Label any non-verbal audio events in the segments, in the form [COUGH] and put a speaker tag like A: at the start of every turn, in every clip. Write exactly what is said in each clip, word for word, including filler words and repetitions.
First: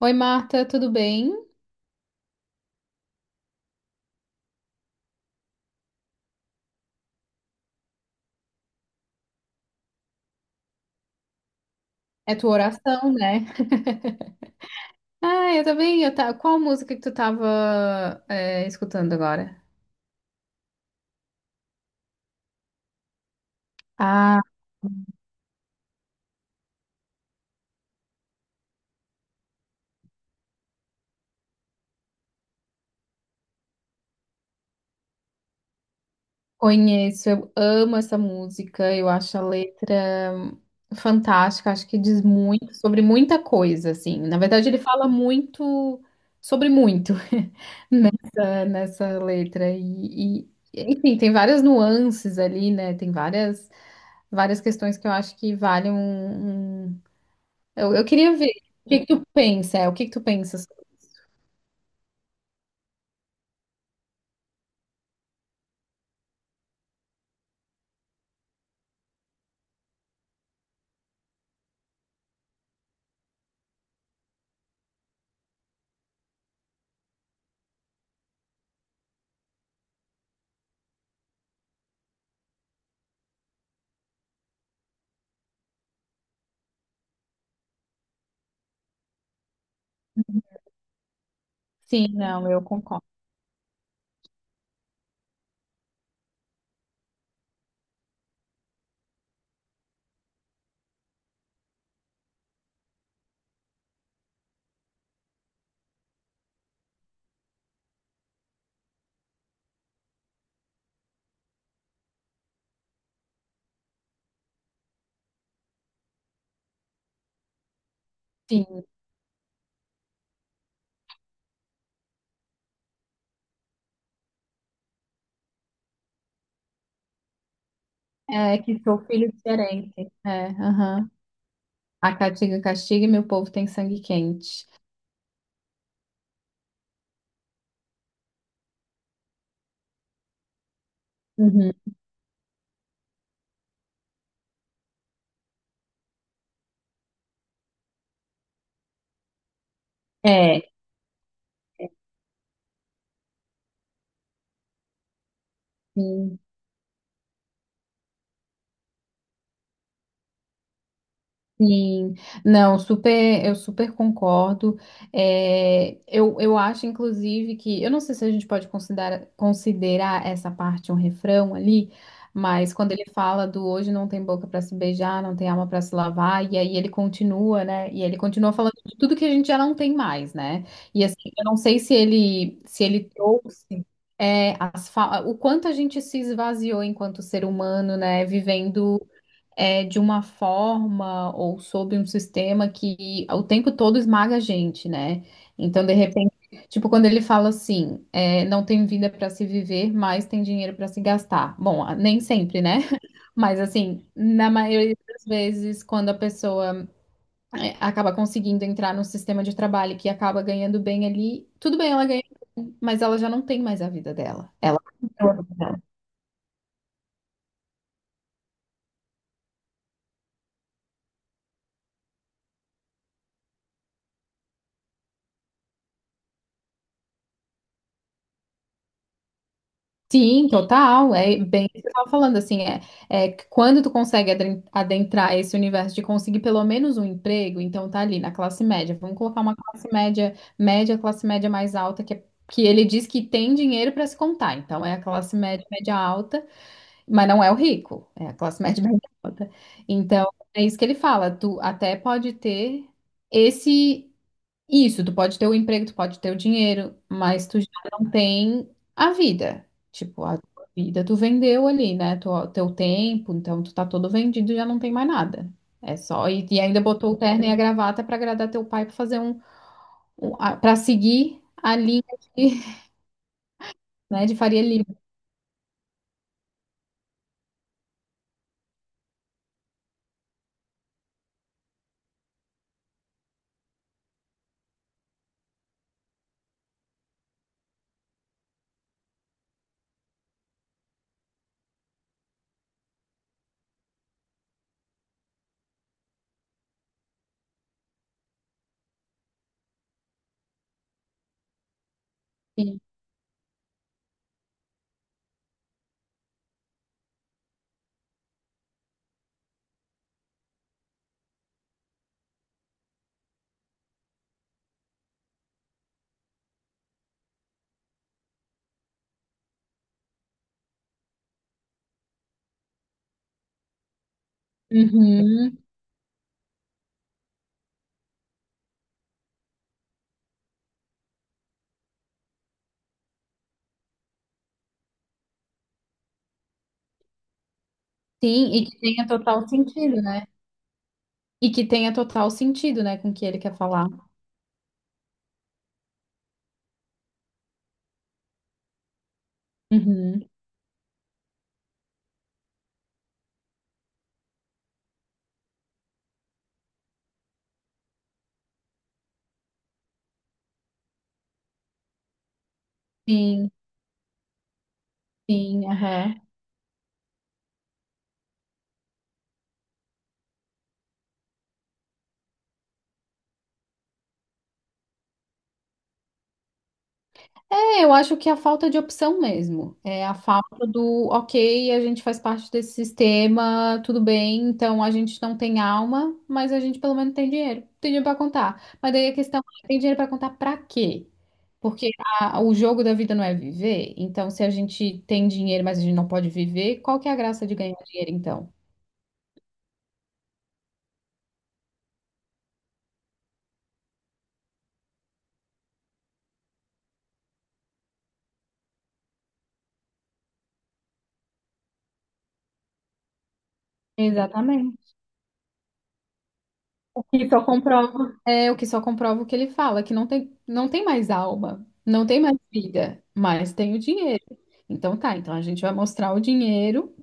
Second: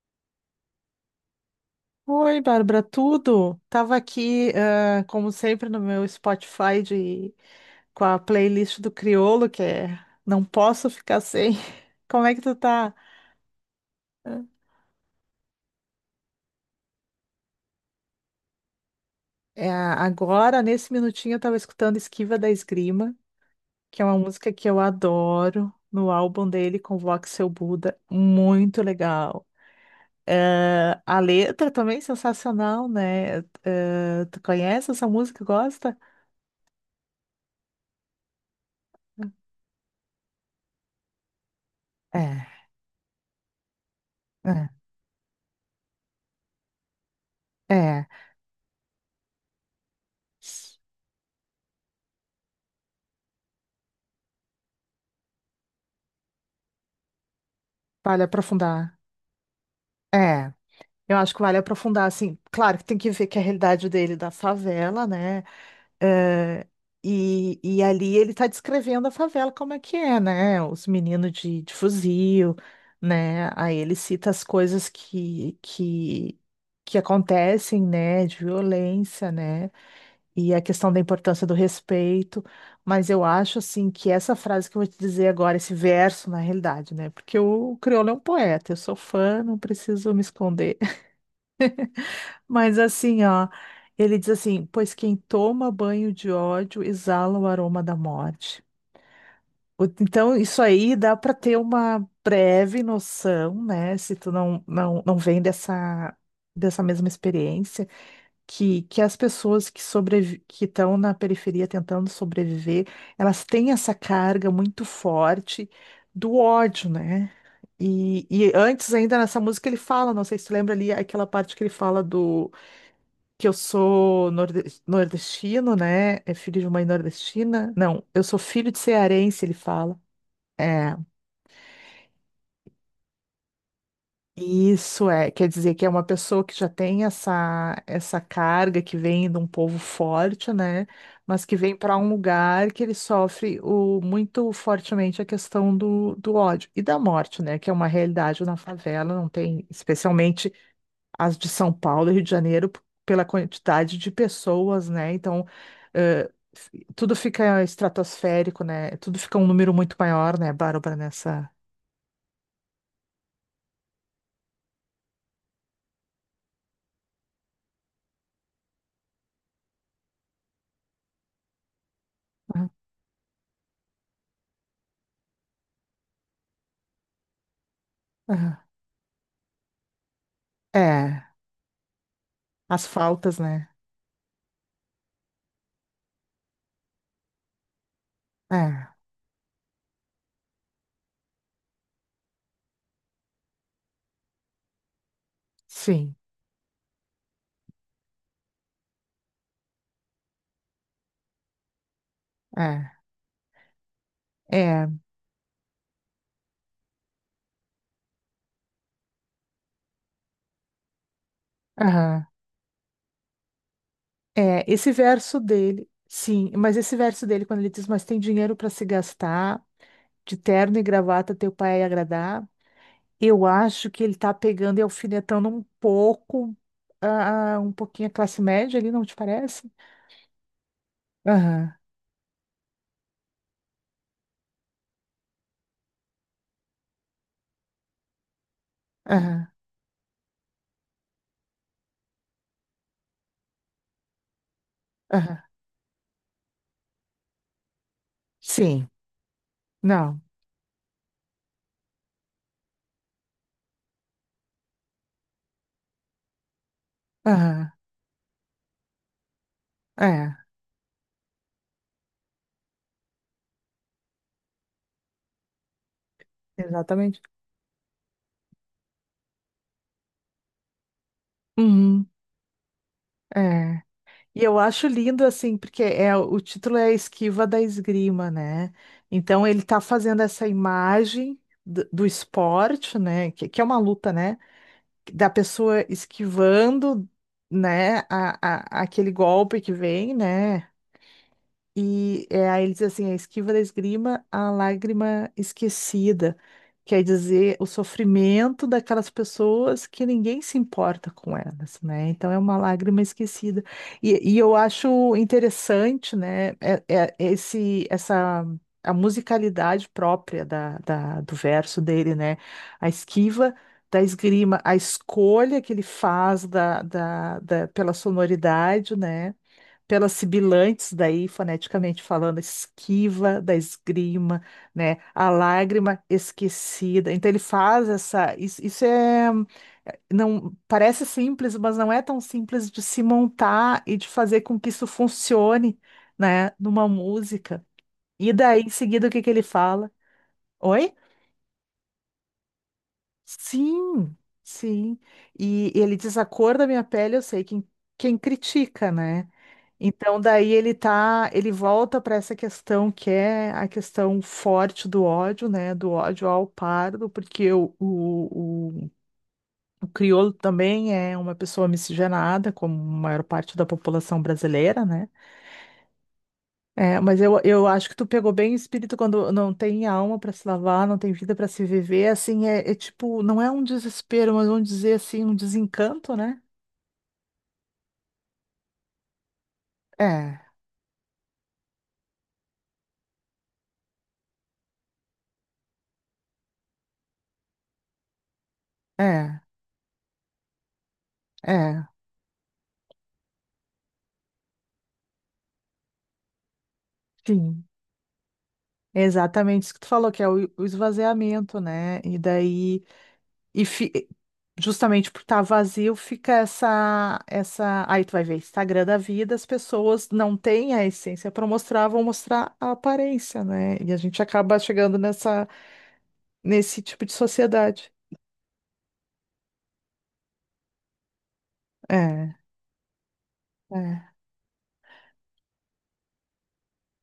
A: Oi, Marta, tudo bem?
B: Oi, Bárbara, tudo? Tava aqui, ah, como sempre, no meu Spotify de... com a playlist do Criolo, que é Não Posso Ficar Sem. [LAUGHS] Como é
A: É
B: que
A: tua
B: tu tá?
A: oração, né? [LAUGHS] Ah, eu também. Eu ta... Qual música que tu tava é, escutando agora?
B: É, agora, nesse minutinho, eu tava escutando Esquiva da Esgrima, que é uma
A: Ah,
B: música que eu adoro, no álbum dele, Convoque Seu Buda, muito legal. Eh, a letra também é sensacional, né? Eh, tu conhece essa música? Gosta?
A: conheço. Eu amo essa música. Eu acho a letra fantástica. Acho que diz
B: É,
A: muito sobre muita coisa, assim. Na
B: é,
A: verdade, ele fala muito sobre muito
B: é.
A: [LAUGHS] eh, nessa letra. E, e, enfim, tem várias nuances ali, né? Tem várias, várias questões que eu acho que valem. Eu, eu
B: Vale
A: queria ver o
B: aprofundar.
A: que que tu pensa, é, o que que tu
B: É,
A: pensas.
B: eu acho que vale aprofundar, assim, claro que tem que ver que é a realidade dele é da favela, né? É, e, e ali ele tá descrevendo a favela como é que é, né? Os meninos de, de fuzil, né? Aí ele cita as coisas que, que, que acontecem, né? De violência, né? E a questão da importância do respeito, mas eu acho assim que essa frase que eu vou te dizer agora, esse verso, na realidade, né? Porque o crioulo é um poeta, eu sou fã, não preciso me esconder.
A: Sim,
B: [LAUGHS]
A: não, eu
B: Mas
A: concordo.
B: assim, ó, ele diz assim: pois quem toma banho de ódio exala o aroma da morte. O- Então, isso aí dá para ter uma breve noção, né? Se tu não, não, não vem dessa, dessa mesma experiência que, que as pessoas que sobrevi que estão na periferia tentando sobreviver, elas têm essa carga muito forte do ódio, né? E, e
A: Sim,
B: antes ainda nessa música ele fala, não sei se tu lembra ali aquela parte que ele fala do que eu sou norde- nordestino, né? É filho de mãe nordestina? Não, eu sou
A: é
B: filho de
A: que sou filho
B: cearense, ele
A: diferente.
B: fala.
A: É,
B: É.
A: aham. A caatinga castiga e meu povo tem sangue quente.
B: Isso é, quer dizer que é uma pessoa que já tem essa, essa carga que vem de um povo forte, né? Mas que
A: Uhum.
B: vem para um lugar que ele sofre o, muito fortemente a questão do, do ódio e da morte, né? Que é uma realidade na favela, não tem, especialmente
A: É,
B: as de São Paulo e Rio de Janeiro, p- pela quantidade de pessoas, né? Então, eh,
A: sim.
B: f- tudo fica estratosférico, né? Tudo fica um número muito maior, né, Bárbara, nessa.
A: Sim, não, super, eu super concordo. É, eu, eu acho, inclusive, que eu não sei se a gente pode considerar, considerar essa parte um refrão ali,
B: Ah,
A: mas quando ele fala do hoje não tem boca para se beijar, não tem alma para se lavar, e aí ele continua, né? E ele continua
B: ah.
A: falando de tudo que a gente já não tem mais, né? E assim,
B: É,
A: eu não sei se ele se
B: as
A: ele
B: faltas, né?
A: trouxe é, as fa- o quanto a gente se esvaziou enquanto ser humano, né?
B: É,
A: Vivendo é, de uma forma ou sob um sistema que o tempo todo esmaga a gente, né? Então, de
B: sim,
A: repente, tipo, quando ele fala assim, é, não tem vida para se viver, mas tem dinheiro para se gastar. Bom, nem sempre, né?
B: é,
A: [LAUGHS] Mas assim, na
B: é,
A: maioria das vezes, quando a pessoa é, acaba conseguindo entrar no sistema de trabalho que acaba ganhando bem ali, tudo bem, ela ganha,
B: aham,
A: bem, mas ela já não tem mais a vida dela.
B: é,
A: Ela.
B: esse verso dele, sim, mas esse verso dele, quando ele diz, mas tem dinheiro para se gastar, de terno e gravata teu pai ia agradar, eu acho que ele tá pegando e alfinetando um pouco, ah, um pouquinho a classe média ali, não te parece?
A: Sim, total. É bem o
B: Aham,
A: que você estava falando, assim, é, é que quando tu consegue adren- adentrar esse universo de conseguir pelo menos um emprego, então tá ali na classe média. Vamos colocar
B: aham,
A: uma classe média, média, classe média mais alta, que, é- que ele diz que tem dinheiro para se contar. Então é a classe
B: aham,
A: média, média alta, mas não é o rico, é a classe média, [LAUGHS]
B: sim,
A: média alta.
B: não,
A: Então é isso que ele fala, tu até pode ter esse. Isso, tu pode ter o emprego, tu pode ter o dinheiro, mas tu já
B: aham,
A: não tem a vida. Tipo,
B: é,
A: a tua vida tu vendeu ali, né? Tu, teu tempo, então tu tá todo vendido e já não tem mais nada. É só. E, e ainda botou o
B: exatamente,
A: terno e a gravata pra agradar teu pai, pra fazer um. Um a- pra seguir a linha
B: uhum,
A: de, [LAUGHS]
B: é.
A: né, de
B: E eu
A: Faria Lima.
B: acho lindo assim, porque é o título é a Esquiva da Esgrima, né? Então ele tá fazendo essa imagem do, do esporte, né? Que, que é uma luta, né? Da pessoa esquivando, né? A, a- aquele golpe que vem, né? E é, aí ele diz assim, a esquiva da esgrima, a lágrima esquecida. Quer dizer, o sofrimento daquelas pessoas que ninguém se importa com elas, né? Então é uma
A: Sim.
B: lágrima esquecida. E, e eu acho interessante, né, é- é- esse, essa, a musicalidade própria da, da- do verso dele, né? A esquiva da esgrima, a escolha que ele faz da, da, da- pela sonoridade, né? Pelas sibilantes daí, foneticamente falando, esquiva da esgrima, né? A
A: Uhum.
B: lágrima esquecida. Então ele faz essa. Isso, isso é. Não parece simples, mas não é tão simples de se montar e de fazer com que isso funcione, né? Numa música. E
A: Sim,
B: daí,
A: e
B: em
A: que tenha
B: seguida, o que que ele
A: total
B: fala?
A: sentido, né?
B: Oi?
A: E que tenha total sentido, né, com o que ele quer falar.
B: Sim, sim. E ele diz a cor da minha pele, eu sei quem, quem critica, né? Então
A: Uhum.
B: daí ele tá, ele volta para essa questão que é a questão forte do ódio, né? Do ódio ao pardo, porque o, o, o, o crioulo também é uma pessoa miscigenada, como a maior
A: Sim,
B: parte da população brasileira, né?
A: sim, aham.
B: É, mas eu, eu acho que tu pegou bem o espírito quando não tem alma para se lavar, não tem vida para se viver, assim, é, é, tipo, não é um desespero, mas vamos dizer assim, um desencanto, né?
A: É, eu acho que é a falta de opção mesmo. É a
B: É,
A: falta do, ok, a gente faz parte desse sistema, tudo bem, então a gente não tem alma, mas a gente pelo menos tem dinheiro. Tem dinheiro pra contar. Mas daí a
B: é,
A: questão é, tem dinheiro pra contar pra quê?
B: é,
A: Porque a- o jogo da vida não é viver, então se a gente tem dinheiro, mas a gente não pode viver, qual que é a graça de
B: sim.
A: ganhar dinheiro então?
B: É exatamente isso que tu falou, que é o, o esvaziamento, né? E daí, e fi- justamente por estar vazio, fica essa, essa, aí tu vai ver Instagram da vida, as pessoas não têm a essência para mostrar, vão mostrar a aparência, né? E a gente acaba
A: Exatamente.
B: chegando nessa nesse
A: O
B: tipo de
A: que só
B: sociedade.
A: comprova. É, o que só comprova o que ele fala, que não tem, não tem mais alma, não tem
B: É,
A: mais vida, mas tem o
B: é.
A: dinheiro. Então tá, então a gente vai mostrar o dinheiro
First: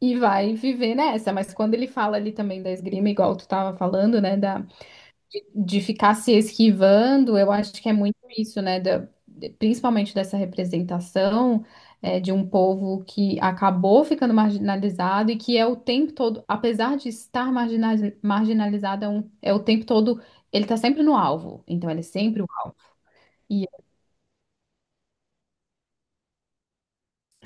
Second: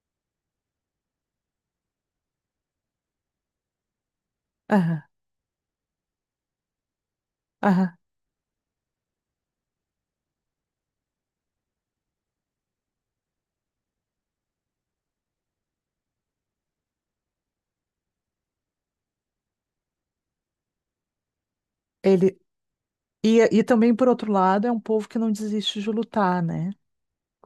A: e vai viver nessa. Mas quando ele fala ali também da esgrima, igual tu tava falando, né, da,
B: Aham,
A: de ficar se esquivando, eu acho que é
B: aham.
A: muito isso, né? Da- de- principalmente dessa representação é, de um povo que acabou ficando marginalizado e que é o tempo todo, apesar de estar margina- marginalizado, é, um- é o tempo todo, ele tá sempre no alvo. Então, ele é
B: Ele,
A: sempre o alvo.
B: e, e também, por outro lado, é um povo que não desiste de lutar, né?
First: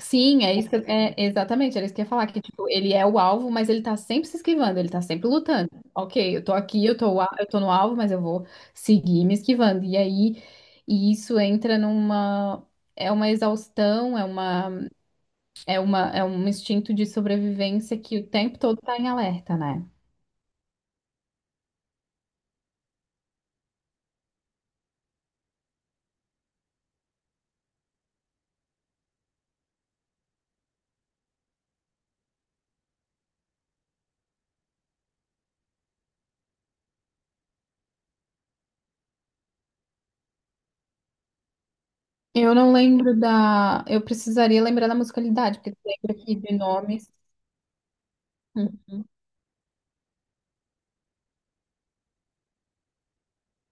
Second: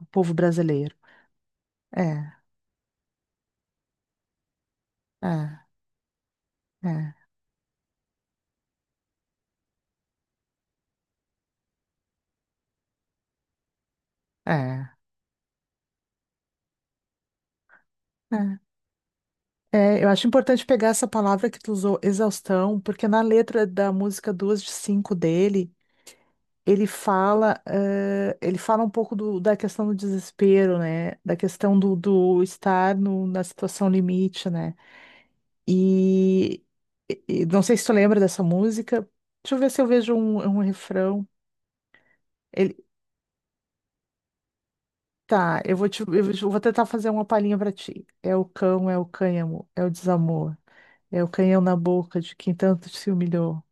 B: O povo
A: é isso que eu-
B: brasileiro.
A: é, exatamente, era isso que eu ia falar,
B: É,
A: que tipo, ele é o alvo, mas ele tá sempre se esquivando, ele tá sempre
B: é,
A: lutando. Ok, eu tô aqui, eu
B: é,
A: tô, a- eu tô no alvo, mas eu vou seguir me esquivando. E aí, e isso entra numa, é uma exaustão, é uma,
B: é.
A: é uma, é um instinto de sobrevivência que o tempo
B: É.
A: todo tá em alerta, né?
B: É, eu acho importante pegar essa palavra que tu usou, exaustão, porque na letra da música Duas de Cinco dele, ele fala, eh, ele fala um pouco do- da questão do desespero, né? Da questão do, do estar no- na situação limite, né? E, e não sei se tu lembra dessa música. Deixa eu ver se eu vejo um, um refrão.
A: Eu não
B: Ele,
A: lembro da, eu precisaria lembrar da musicalidade,
B: tá,
A: porque
B: eu
A: tu
B: vou te, eu
A: lembra
B: vou
A: aqui
B: te- eu
A: de
B: vou tentar fazer
A: nomes.
B: uma palhinha pra ti. É o cão, é o
A: Uhum.
B: cânhamo, é o desamor, é o canhão na boca de quem tanto se humilhou.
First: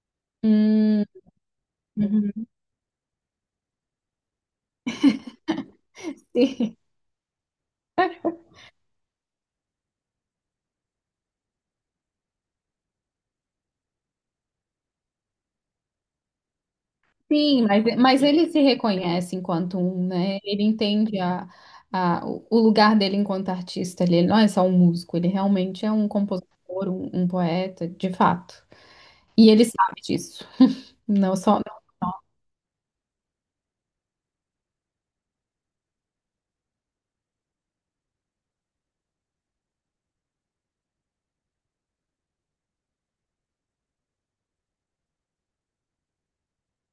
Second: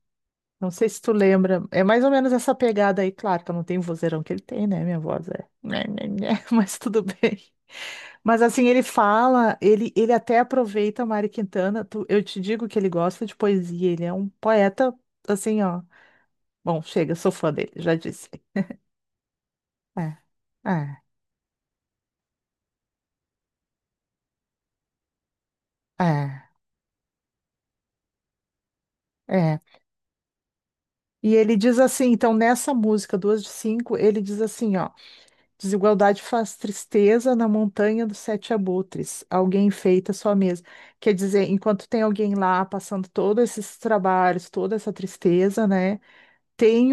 B: Não sei se
A: Hum,
B: tu lembra. É mais ou menos
A: uhum.
B: essa pegada aí, claro que eu não tenho o vozeirão que ele tem, né? Minha voz é. Né, né, né, [LAUGHS]
A: [LAUGHS]
B: mas tudo bem. Mas assim, ele fala, ele, ele até aproveita Mari Quintana. tu- eu te digo que ele gosta de poesia, ele é um poeta, assim, ó. Bom, chega, sou fã
A: Sim,
B: dele,
A: mas,
B: já
A: mas
B: disse.
A: ele se reconhece enquanto um,
B: É,
A: né? Ele
B: é,
A: entende a, a, o o lugar dele enquanto artista. Ele não é só um músico, ele realmente é um
B: é,
A: compositor, um, um poeta, de fato. E
B: é.
A: ele sabe disso.
B: E
A: Não
B: ele
A: só.
B: diz assim, então nessa música, duas de cinco, ele diz assim, ó, desigualdade faz tristeza na montanha dos sete abutres, alguém enfeita sua mesa. Quer dizer, enquanto tem alguém lá passando todos esses trabalhos, toda essa tristeza, né? tem,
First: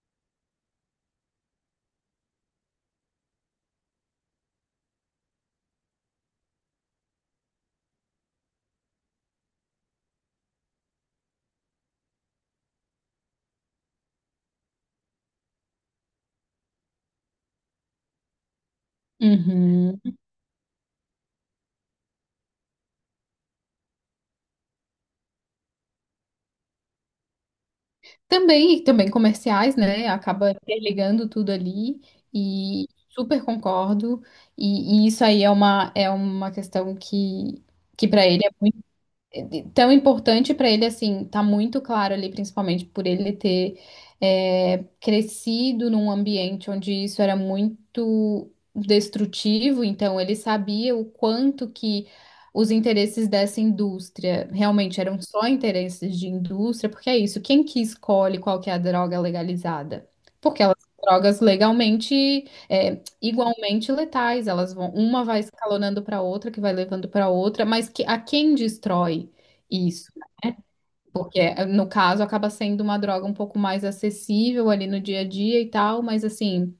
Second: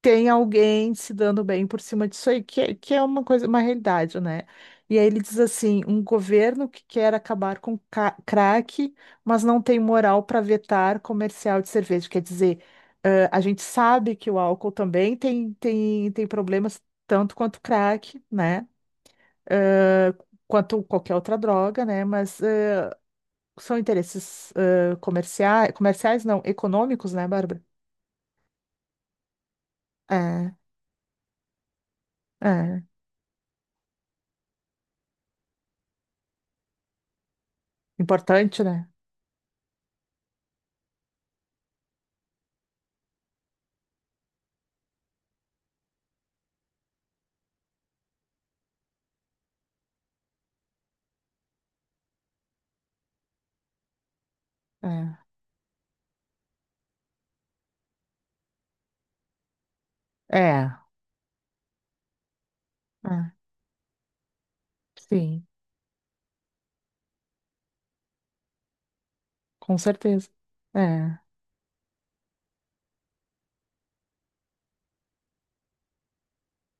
B: tem alguém se dando bem por cima disso aí, que, é- que é uma coisa, uma realidade, né? E aí ele diz assim, um governo que quer acabar com ca- crack, mas não tem moral para vetar comercial de cerveja. Quer dizer, ãh, a gente sabe que o álcool também tem, tem, tem problemas, tanto quanto crack, né?
A: Uhum.
B: Ãh, quanto qualquer outra droga, né? Mas ãh, são interesses comerciais, comerciais não, econômicos, né, Bárbara?
A: Também, também comerciais, né? Acaba
B: É,
A: interligando tudo ali
B: é.
A: e super concordo. E, e isso aí é uma, é uma questão que, que para ele é
B: Importante,
A: muito
B: né?
A: de- tão importante para ele assim, tá muito claro ali, principalmente por ele ter é, crescido num ambiente onde isso era muito destrutivo, então ele sabia o quanto que os interesses dessa indústria realmente
B: É,
A: eram só interesses de indústria, porque é isso, quem que escolhe qual que é a droga legalizada? Porque
B: é,
A: elas são drogas legalmente é,
B: é,
A: igualmente letais. Elas vão, uma vai
B: sim,
A: escalonando para outra, que vai levando para outra, mas que, a quem destrói?
B: com
A: Isso,
B: certeza. É,
A: porque eh, no caso acaba sendo uma droga um pouco mais acessível ali no dia a dia e tal, mas assim,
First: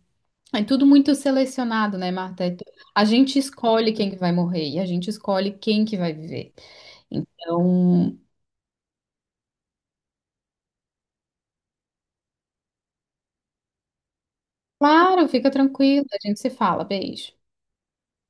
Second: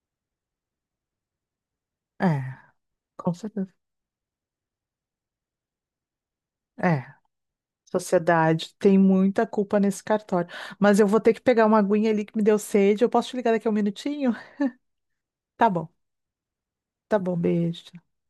A: é tudo muito selecionado, né, Marta? É
B: é,
A: tu- A
B: com
A: gente
B: certeza.
A: escolhe quem que vai morrer e a gente escolhe quem que vai viver.
B: É,
A: Então,
B: sociedade tem muita culpa nesse cartório. Mas eu vou ter que pegar uma aguinha ali que me deu sede. Eu posso te ligar daqui a um minutinho?
A: claro, fica
B: Tá bom,
A: tranquilo, a gente se fala,
B: tá
A: beijo.
B: bom, beijo.